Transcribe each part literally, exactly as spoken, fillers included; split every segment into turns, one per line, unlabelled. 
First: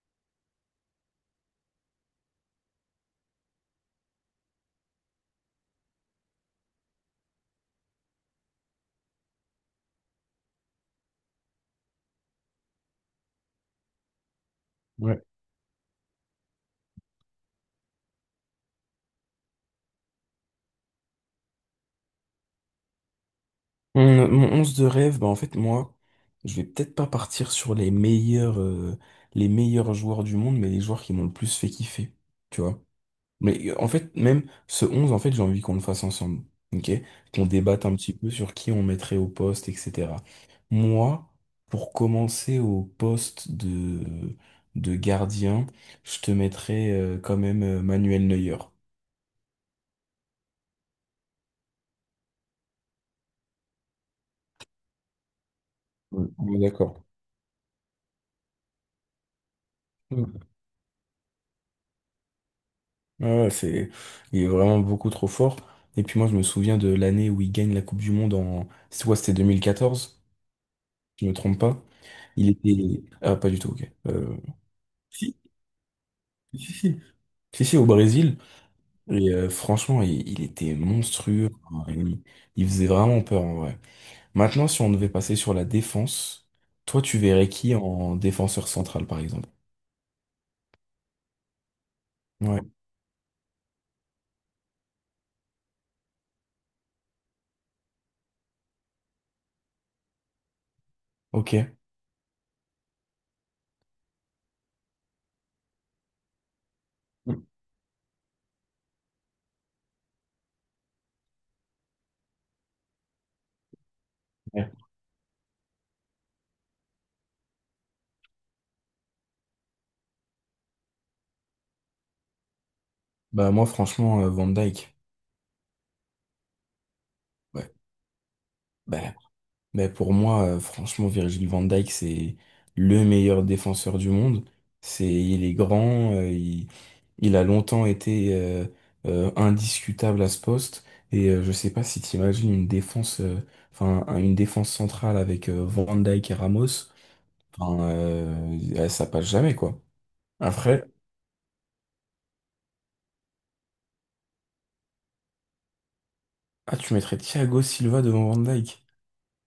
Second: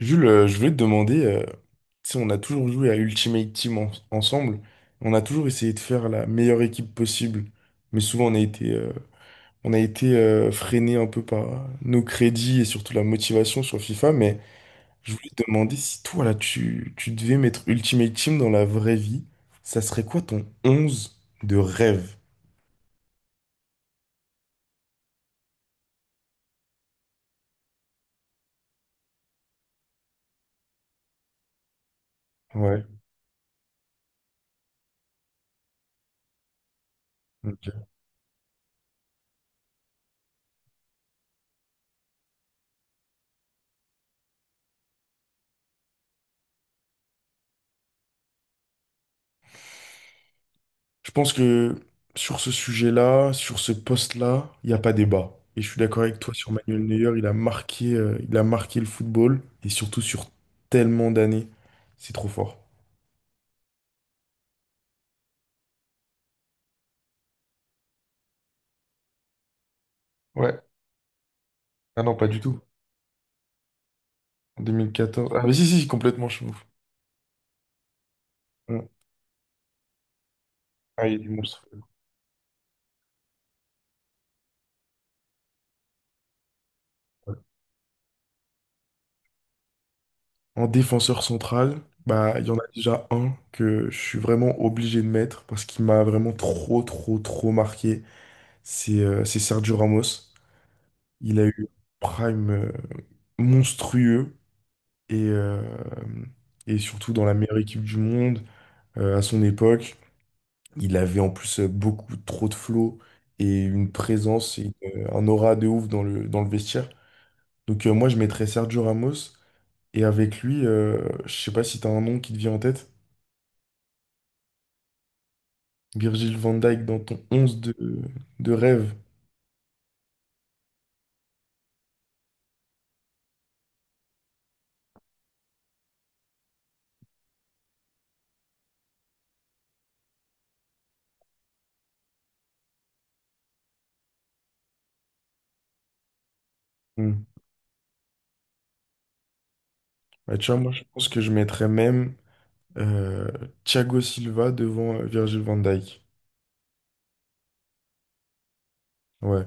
Jules, euh, je voulais te demander, euh, tu sais, on a toujours joué à Ultimate Team en- ensemble, on a toujours essayé de faire la meilleure équipe possible, mais souvent on a été, euh, on a été euh, freiné un peu par nos crédits et surtout la motivation sur FIFA, mais je
Ouais.
voulais te demander si toi, là, tu, tu devais mettre Ultimate Team dans la vraie vie, ça serait quoi ton onze de rêve?
Mon, mon onze de rêve, bah en fait, moi, je vais peut-être pas partir sur les meilleurs, euh, les meilleurs joueurs du monde, mais les joueurs qui m'ont le plus fait kiffer. Tu vois?
Ouais.
Mais euh, en fait, même ce onze, en fait, j'ai envie qu'on le fasse ensemble. Ok? Qu'on débatte un petit peu sur qui on mettrait au poste, et cetera. Moi, pour commencer au poste de, de gardien, je te mettrais euh, quand même euh, Manuel Neuer.
Je pense que sur ce sujet-là, sur ce poste-là, il n'y a pas débat. Et je suis d'accord avec
Ouais,
toi sur
on est
Manuel
d'accord.
Neuer, il a marqué, euh, il a marqué le football, et surtout sur tellement d'années. C'est trop fort.
Ouais, ouais, c'est, il est vraiment beaucoup trop fort. Et puis moi, je me souviens de l'année où il gagne la Coupe du Monde en, c'est quoi, c'était deux mille quatorze,
Ouais.
je me trompe pas.
Ah non, pas du
Il
tout.
était, ah, pas du tout, ok. Euh,
En deux mille quatorze,
Si,
ah, mais si, si, complètement, je suis ouf.
si, si. Si, si, au Brésil.
Mm.
Et euh, franchement, il, il était
Ah, il est
monstrueux.
monstre.
Enfin, Il, il faisait vraiment peur, en vrai. Maintenant, si on devait passer sur la défense, toi, tu
Ouais.
verrais qui en défenseur central, par exemple?
En défenseur central, bah, il y en
Ouais,
a déjà un que je suis vraiment obligé de mettre parce qu'il m'a vraiment trop, trop, trop marqué. C'est euh, c'est Sergio Ramos. Il a
ok.
eu un prime euh, monstrueux et, euh, et surtout dans la meilleure équipe du monde euh, à son époque. Il avait en plus euh, beaucoup trop de flow et une présence
Ouais.
et une- euh, un aura de ouf dans le, dans le vestiaire. Donc euh, moi je mettrais Sergio Ramos et avec lui, euh, je sais pas si t'as un nom qui te vient en tête,
Bah, moi, franchement, euh, Van Dyke.
Virgil van Dijk dans ton onze
Ouais.
de, de rêve.
bah, Mais pour moi, euh, franchement, Virgil van Dijk, c'est le meilleur défenseur du monde. C'est, il est grand, euh, il, il a longtemps été euh, euh, indiscutable à ce poste. Et euh, je sais pas si t'imagines une défense, euh, enfin un- une défense centrale avec euh, Van Dijk et Ramos.
Hmm.
Enfin, euh, euh, ça passe jamais quoi.
Bah, tu vois, moi je
Après,
pense que je mettrais même euh, Thiago Silva devant euh, Virgil van Dijk.
ah tu mettrais Thiago Silva devant Van Dijk.
Ouais.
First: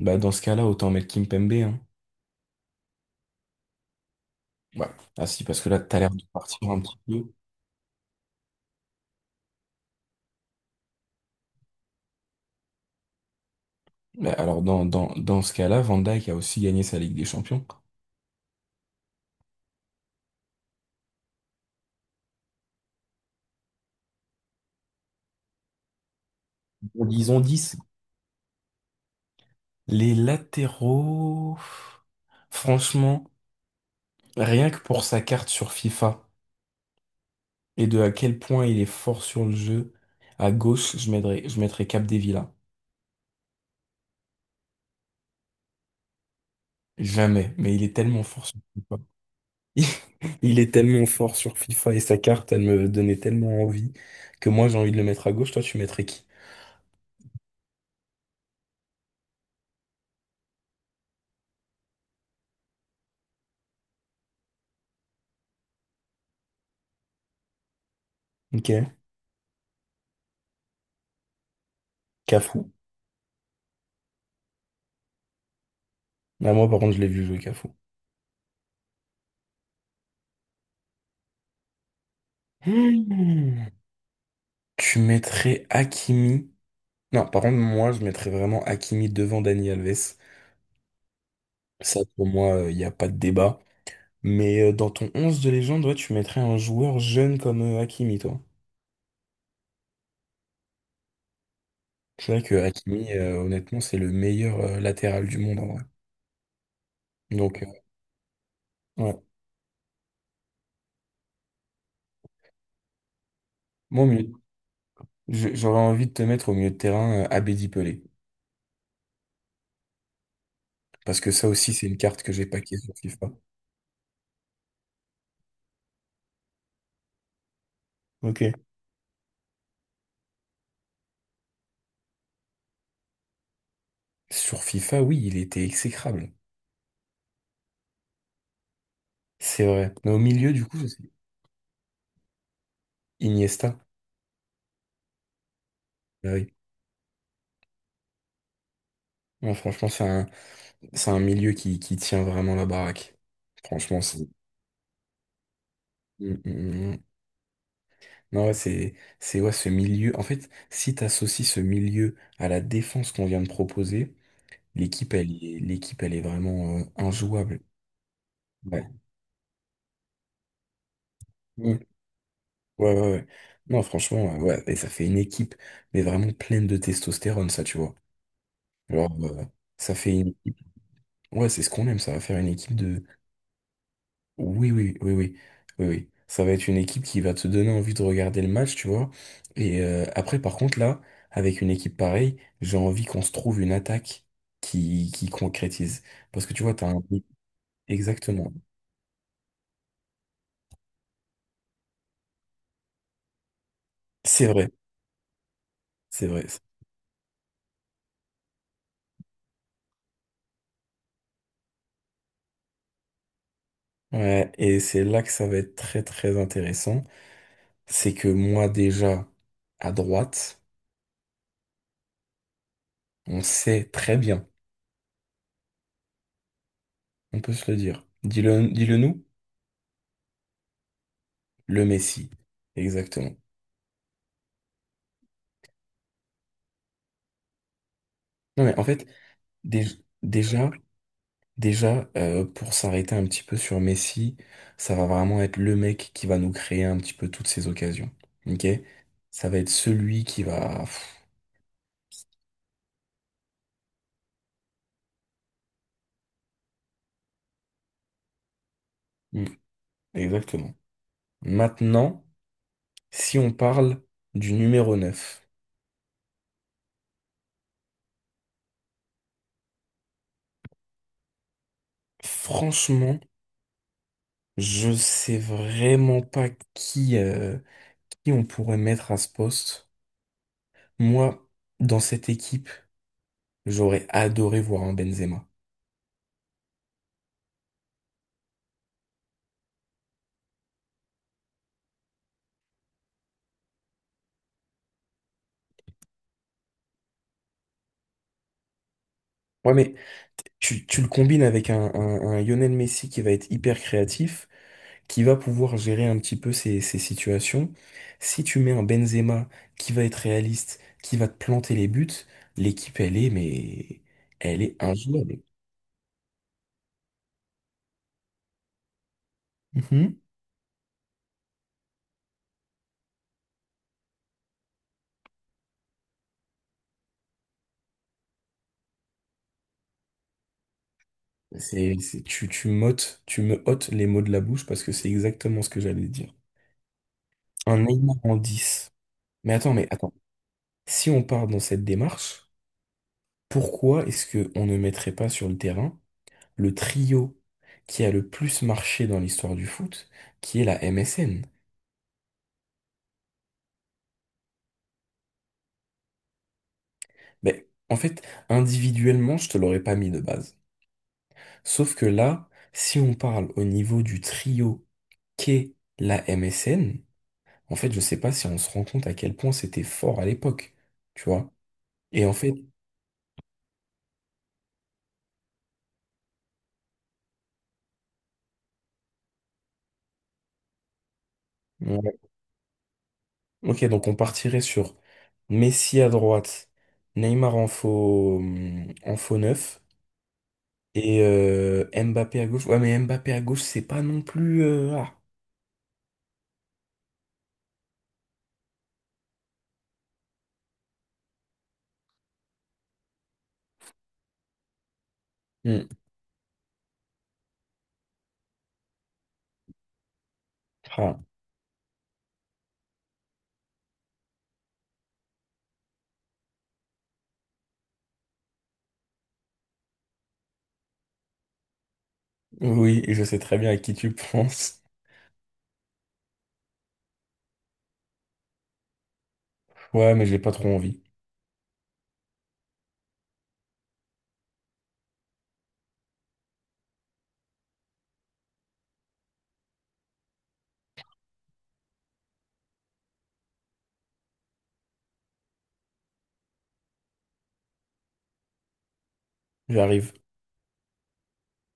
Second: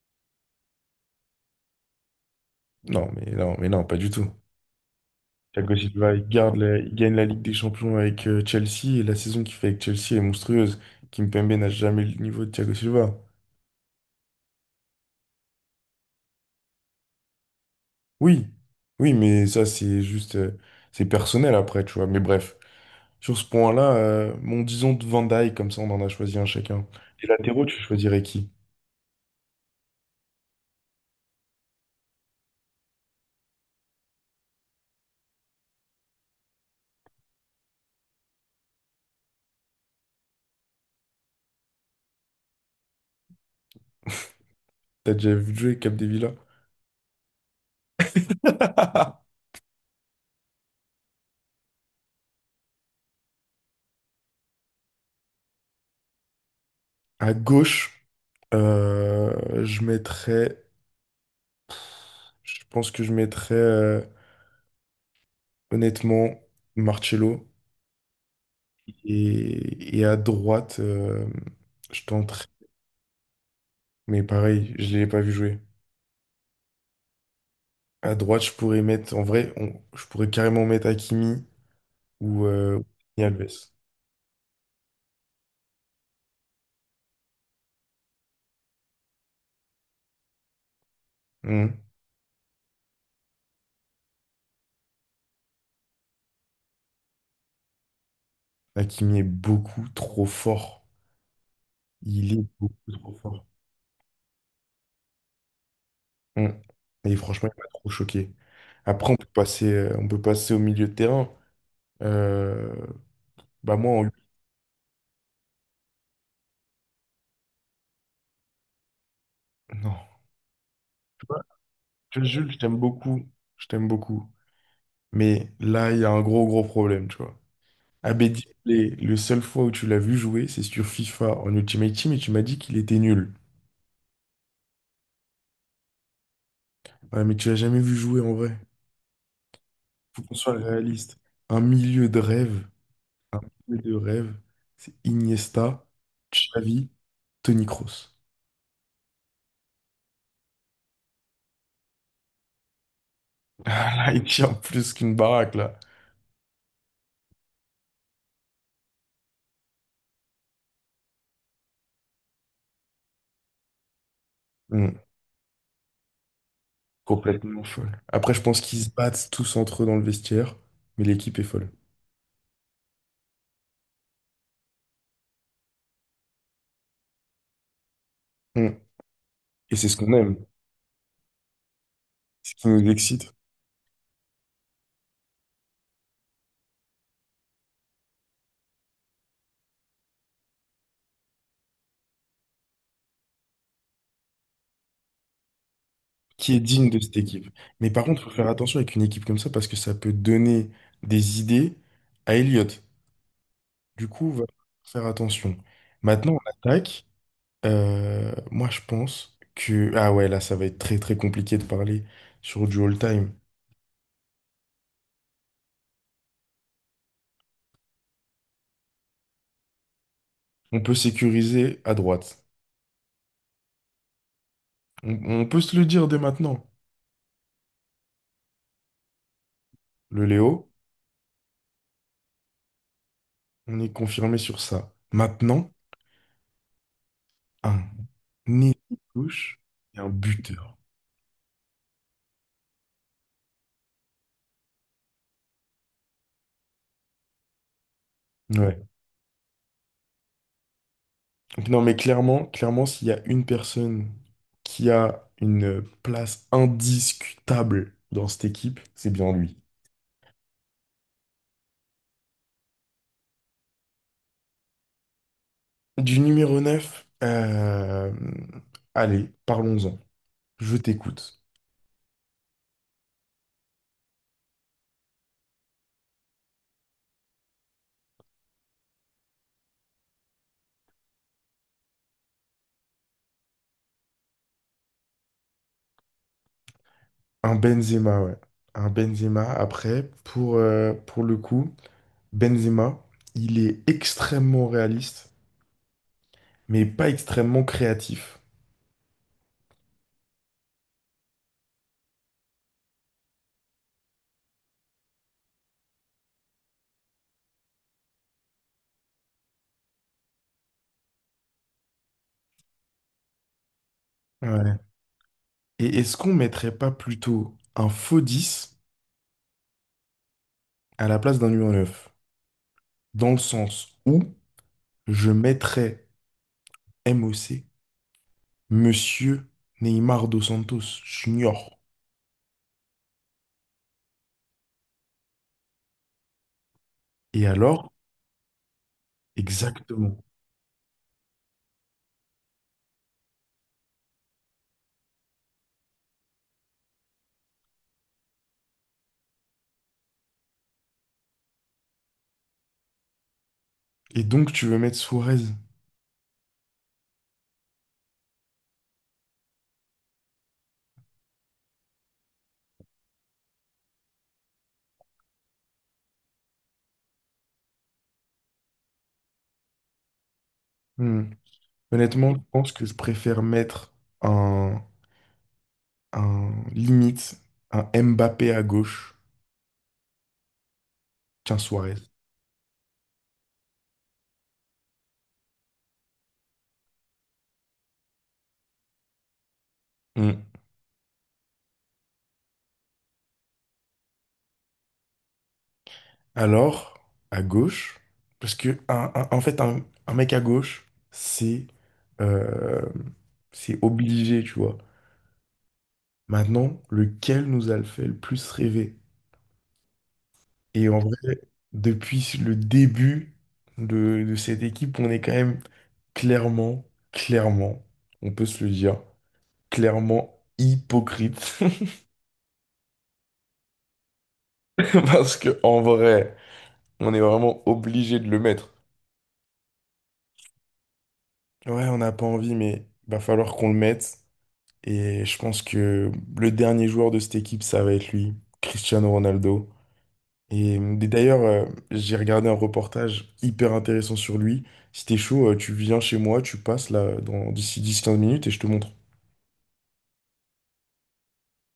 Bah dans ce cas-là, autant mettre Kimpembe. Hein.
Non, mais non, mais non, pas du tout.
Ouais. Ah si, parce que
Thiago
là, t'as l'air
Silva,
de
il garde
partir
la-
un
il
petit
gagne la
peu.
Ligue des Champions avec euh, Chelsea et la saison qu'il fait avec Chelsea est monstrueuse. Kimpembe n'a jamais le niveau de Thiago Silva.
Mais alors, dans, dans, dans ce cas-là, Van Dijk a aussi gagné sa Ligue des Champions.
Oui, oui, mais ça, c'est juste, euh, c'est personnel après, tu vois. Mais bref, sur ce point-là, euh, mon disons de Van Dijk, comme ça, on en a choisi un chacun.
Bon,
Les
disons
latéraux,
dix.
tu choisirais qui?
Les latéraux, franchement, rien que pour sa carte sur FIFA et de à quel point il est fort sur le jeu, à gauche, je mettrais, je mettrais Capdevila.
T'as déjà vu jouer Capdevila?
Jamais, mais il est tellement fort sur FIFA. Il est tellement fort sur FIFA et sa carte, elle me donnait tellement envie que moi, j'ai envie de le mettre à gauche. Toi, tu mettrais qui?
À gauche, euh, je mettrais, je pense que je mettrais, euh, honnêtement, Marcelo.
Ok.
Et, et à droite, euh, je tenterai.
Cafu.
Mais pareil, je l'ai pas vu jouer.
Ah, moi, par contre, je l'ai vu jouer Cafu.
À droite, je pourrais mettre, en vrai, on- je pourrais carrément mettre Hakimi ou euh, Dani
Hmm.
Alves.
Tu mettrais Hakimi. Non, par contre, moi, je mettrais vraiment Hakimi devant Dani Alves.
Hmm.
Ça, pour moi, il n'y a pas de débat. Mais euh, dans ton onze de légende, ouais, tu mettrais un joueur jeune comme euh, Hakimi, toi.
Hakimi est beaucoup trop fort. Il
C'est vrai
est
que
beaucoup trop
Hakimi, euh,
fort.
honnêtement, c'est le meilleur euh, latéral du monde, en vrai.
Hmm. Et franchement, il
Donc, euh,
m'a trop choqué. Après, on
ouais.
peut passer, euh, on peut passer au milieu de terrain. Euh, bah moi,
Moi, au
en...
milieu- je- j'aurais envie de te mettre au milieu de terrain euh, Abedi Pelé.
non.
Parce
Tu
que
vois,
ça aussi, c'est une
tu
carte
vois,
que j'ai
Jules, je
paquée
t'aime
sur
beaucoup.
FIFA.
Je t'aime beaucoup. Mais là, il y a un gros, gros problème, tu vois. Abed
Ok.
Diablé, le seul fois où tu l'as vu jouer, c'est sur FIFA en Ultimate Team et tu m'as dit qu'il était nul.
Sur FIFA, oui, il était exécrable.
Ouais, mais tu l'as jamais vu jouer en vrai.
C'est vrai. Mais au
Faut qu'on soit
milieu, du coup, c'est
réaliste. Un milieu de rêve, un
Iniesta.
milieu de rêve, c'est Iniesta,
Ah oui.
Xavi, Toni Kroos.
Ouais, franchement, c'est un, c'est un milieu qui, qui tient vraiment la baraque.
Ah
Franchement,
là, il
c'est...
tient plus qu'une baraque là.
Mm, mm, mm. Non, ouais, c'est, c'est ouais, ce milieu. En fait, si t'associes ce milieu à la défense qu'on vient de proposer,
Hmm,
l'équipe, elle, est- l'équipe, elle est vraiment euh, injouable.
complètement folle. Après, je pense qu'ils se
Ouais.
battent tous entre eux dans le vestiaire, mais l'équipe est folle.
Mm. Ouais, ouais, ouais. Non, franchement, euh, ouais, et ça fait une équipe, mais vraiment pleine de testostérone, ça, tu vois.
Hmm,
Genre, euh,
et c'est
ça
ce
fait
qu'on
une
aime,
équipe. Ouais, c'est ce qu'on aime, ça va faire une
ce qui
équipe
nous
de
excite.
oui, oui, oui, oui, oui, oui. Ça va être une équipe qui va te donner envie de regarder le match, tu vois. Et euh, après, par contre, là, avec une équipe pareille, j'ai envie qu'on se trouve une attaque qui, qui concrétise. Parce
Qui
que
est
tu vois, t'as
digne de
un...
cette équipe. Mais par contre, il faut faire
Exactement.
attention avec une équipe comme ça parce que ça peut donner des idées à Elliott. Du coup, va
C'est vrai,
faire attention.
c'est
Maintenant,
vrai.
on attaque. Euh, moi, je pense que... Ah ouais, là, ça va être très très compliqué de parler sur du all-time.
Ouais, et c'est là que ça va être très, très intéressant. C'est que moi, déjà, à droite,
On peut sécuriser à droite.
on sait très bien,
On, on peut se le dire dès maintenant.
on peut se le dire. Dis-le, dis-le nous,
Le Léo,
le Messi. Exactement.
on est confirmé sur ça. Maintenant, un
Non,
nez
mais en fait,
touche
dé-
et un
déjà...
buteur.
Déjà, euh, pour s'arrêter un petit peu sur Messi, ça va vraiment être le mec qui va nous créer un petit peu toutes ces occasions. Ok?
Ouais.
Ça va être celui qui va. Pff,
Donc non, mais clairement, clairement, s'il y a une personne qui a une place indiscutable dans cette équipe, c'est bien
mm,
lui.
exactement. Maintenant, si on parle du numéro neuf,
Du numéro neuf, euh, allez, parlons-en. Je t'écoute.
franchement, je sais vraiment pas qui, euh, qui on pourrait mettre à ce poste. Moi, dans cette équipe, j'aurais adoré voir un Benzema.
Un Benzema, ouais. Un Benzema, après, pour, euh, pour le coup, Benzema, il est extrêmement réaliste, mais pas extrêmement créatif.
Ouais, mais t- tu, tu le combines avec un, un, un Lionel Messi qui va être hyper créatif, qui va pouvoir gérer un petit peu ces, ces situations. Si tu mets un Benzema qui va être réaliste, qui va te planter les buts, l'équipe, elle est, mais elle est
Ouais.
injouable.
Et est-ce qu'on mettrait pas plutôt un faux dix
Mhm.
à la place d'un numéro neuf, dans le sens où... je mettrais M O C, Monsieur Neymar dos Santos Junior.
C'est, c'est- tu, tu m'ôtes, tu me ôtes les mots de la bouche parce que c'est exactement ce que j'allais dire.
Et
Un
alors?
Neymar en dix. Mais attends, mais attends.
Exactement.
Si on part dans cette démarche, pourquoi est-ce qu'on ne mettrait pas sur le terrain le trio qui a le plus marché dans l'histoire du foot, qui est la M S N.
Et donc, tu veux mettre Suarez?
Mais en fait, individuellement, je te l'aurais pas mis de base. Sauf que là, si on parle au niveau du trio qu'est la M S N, en fait, je sais pas si on se rend compte à quel point c'était fort à l'époque, tu
Hmm.
vois. Et en
Honnêtement, je
fait,
pense que je préfère mettre un, un limite, un Mbappé à gauche qu'un Suarez.
ouais. Ok, donc on partirait sur Messi à droite, Neymar en faux, hum, en faux neuf,
Hmm.
et euh, Mbappé à gauche. Ouais, mais Mbappé à gauche, c'est pas non plus. euh, ah.
Alors, à gauche, parce que un- un- en fait, un, un mec à gauche, c'est euh, c'est obligé, tu vois.
Hmm.
Maintenant, lequel nous a le fait le plus rêver? Et en
Ah.
vrai, depuis le début de, de cette équipe, on est quand même clairement, clairement, on peut se le dire, clairement hypocrite.
Oui, je sais très bien à qui tu penses.
Parce que en vrai, on est vraiment obligé de le mettre.
Ouais, mais j'ai pas trop envie.
Ouais, on n'a pas envie, mais va falloir qu'on le mette. Et je pense que le dernier joueur de cette équipe, ça va être lui, Cristiano Ronaldo. Et euh, d'ailleurs, euh, j'ai regardé un reportage hyper intéressant sur lui. Si t'es chaud, euh, tu viens chez moi, tu passes là dans d'ici dix quinze minutes et je te montre.
J'arrive.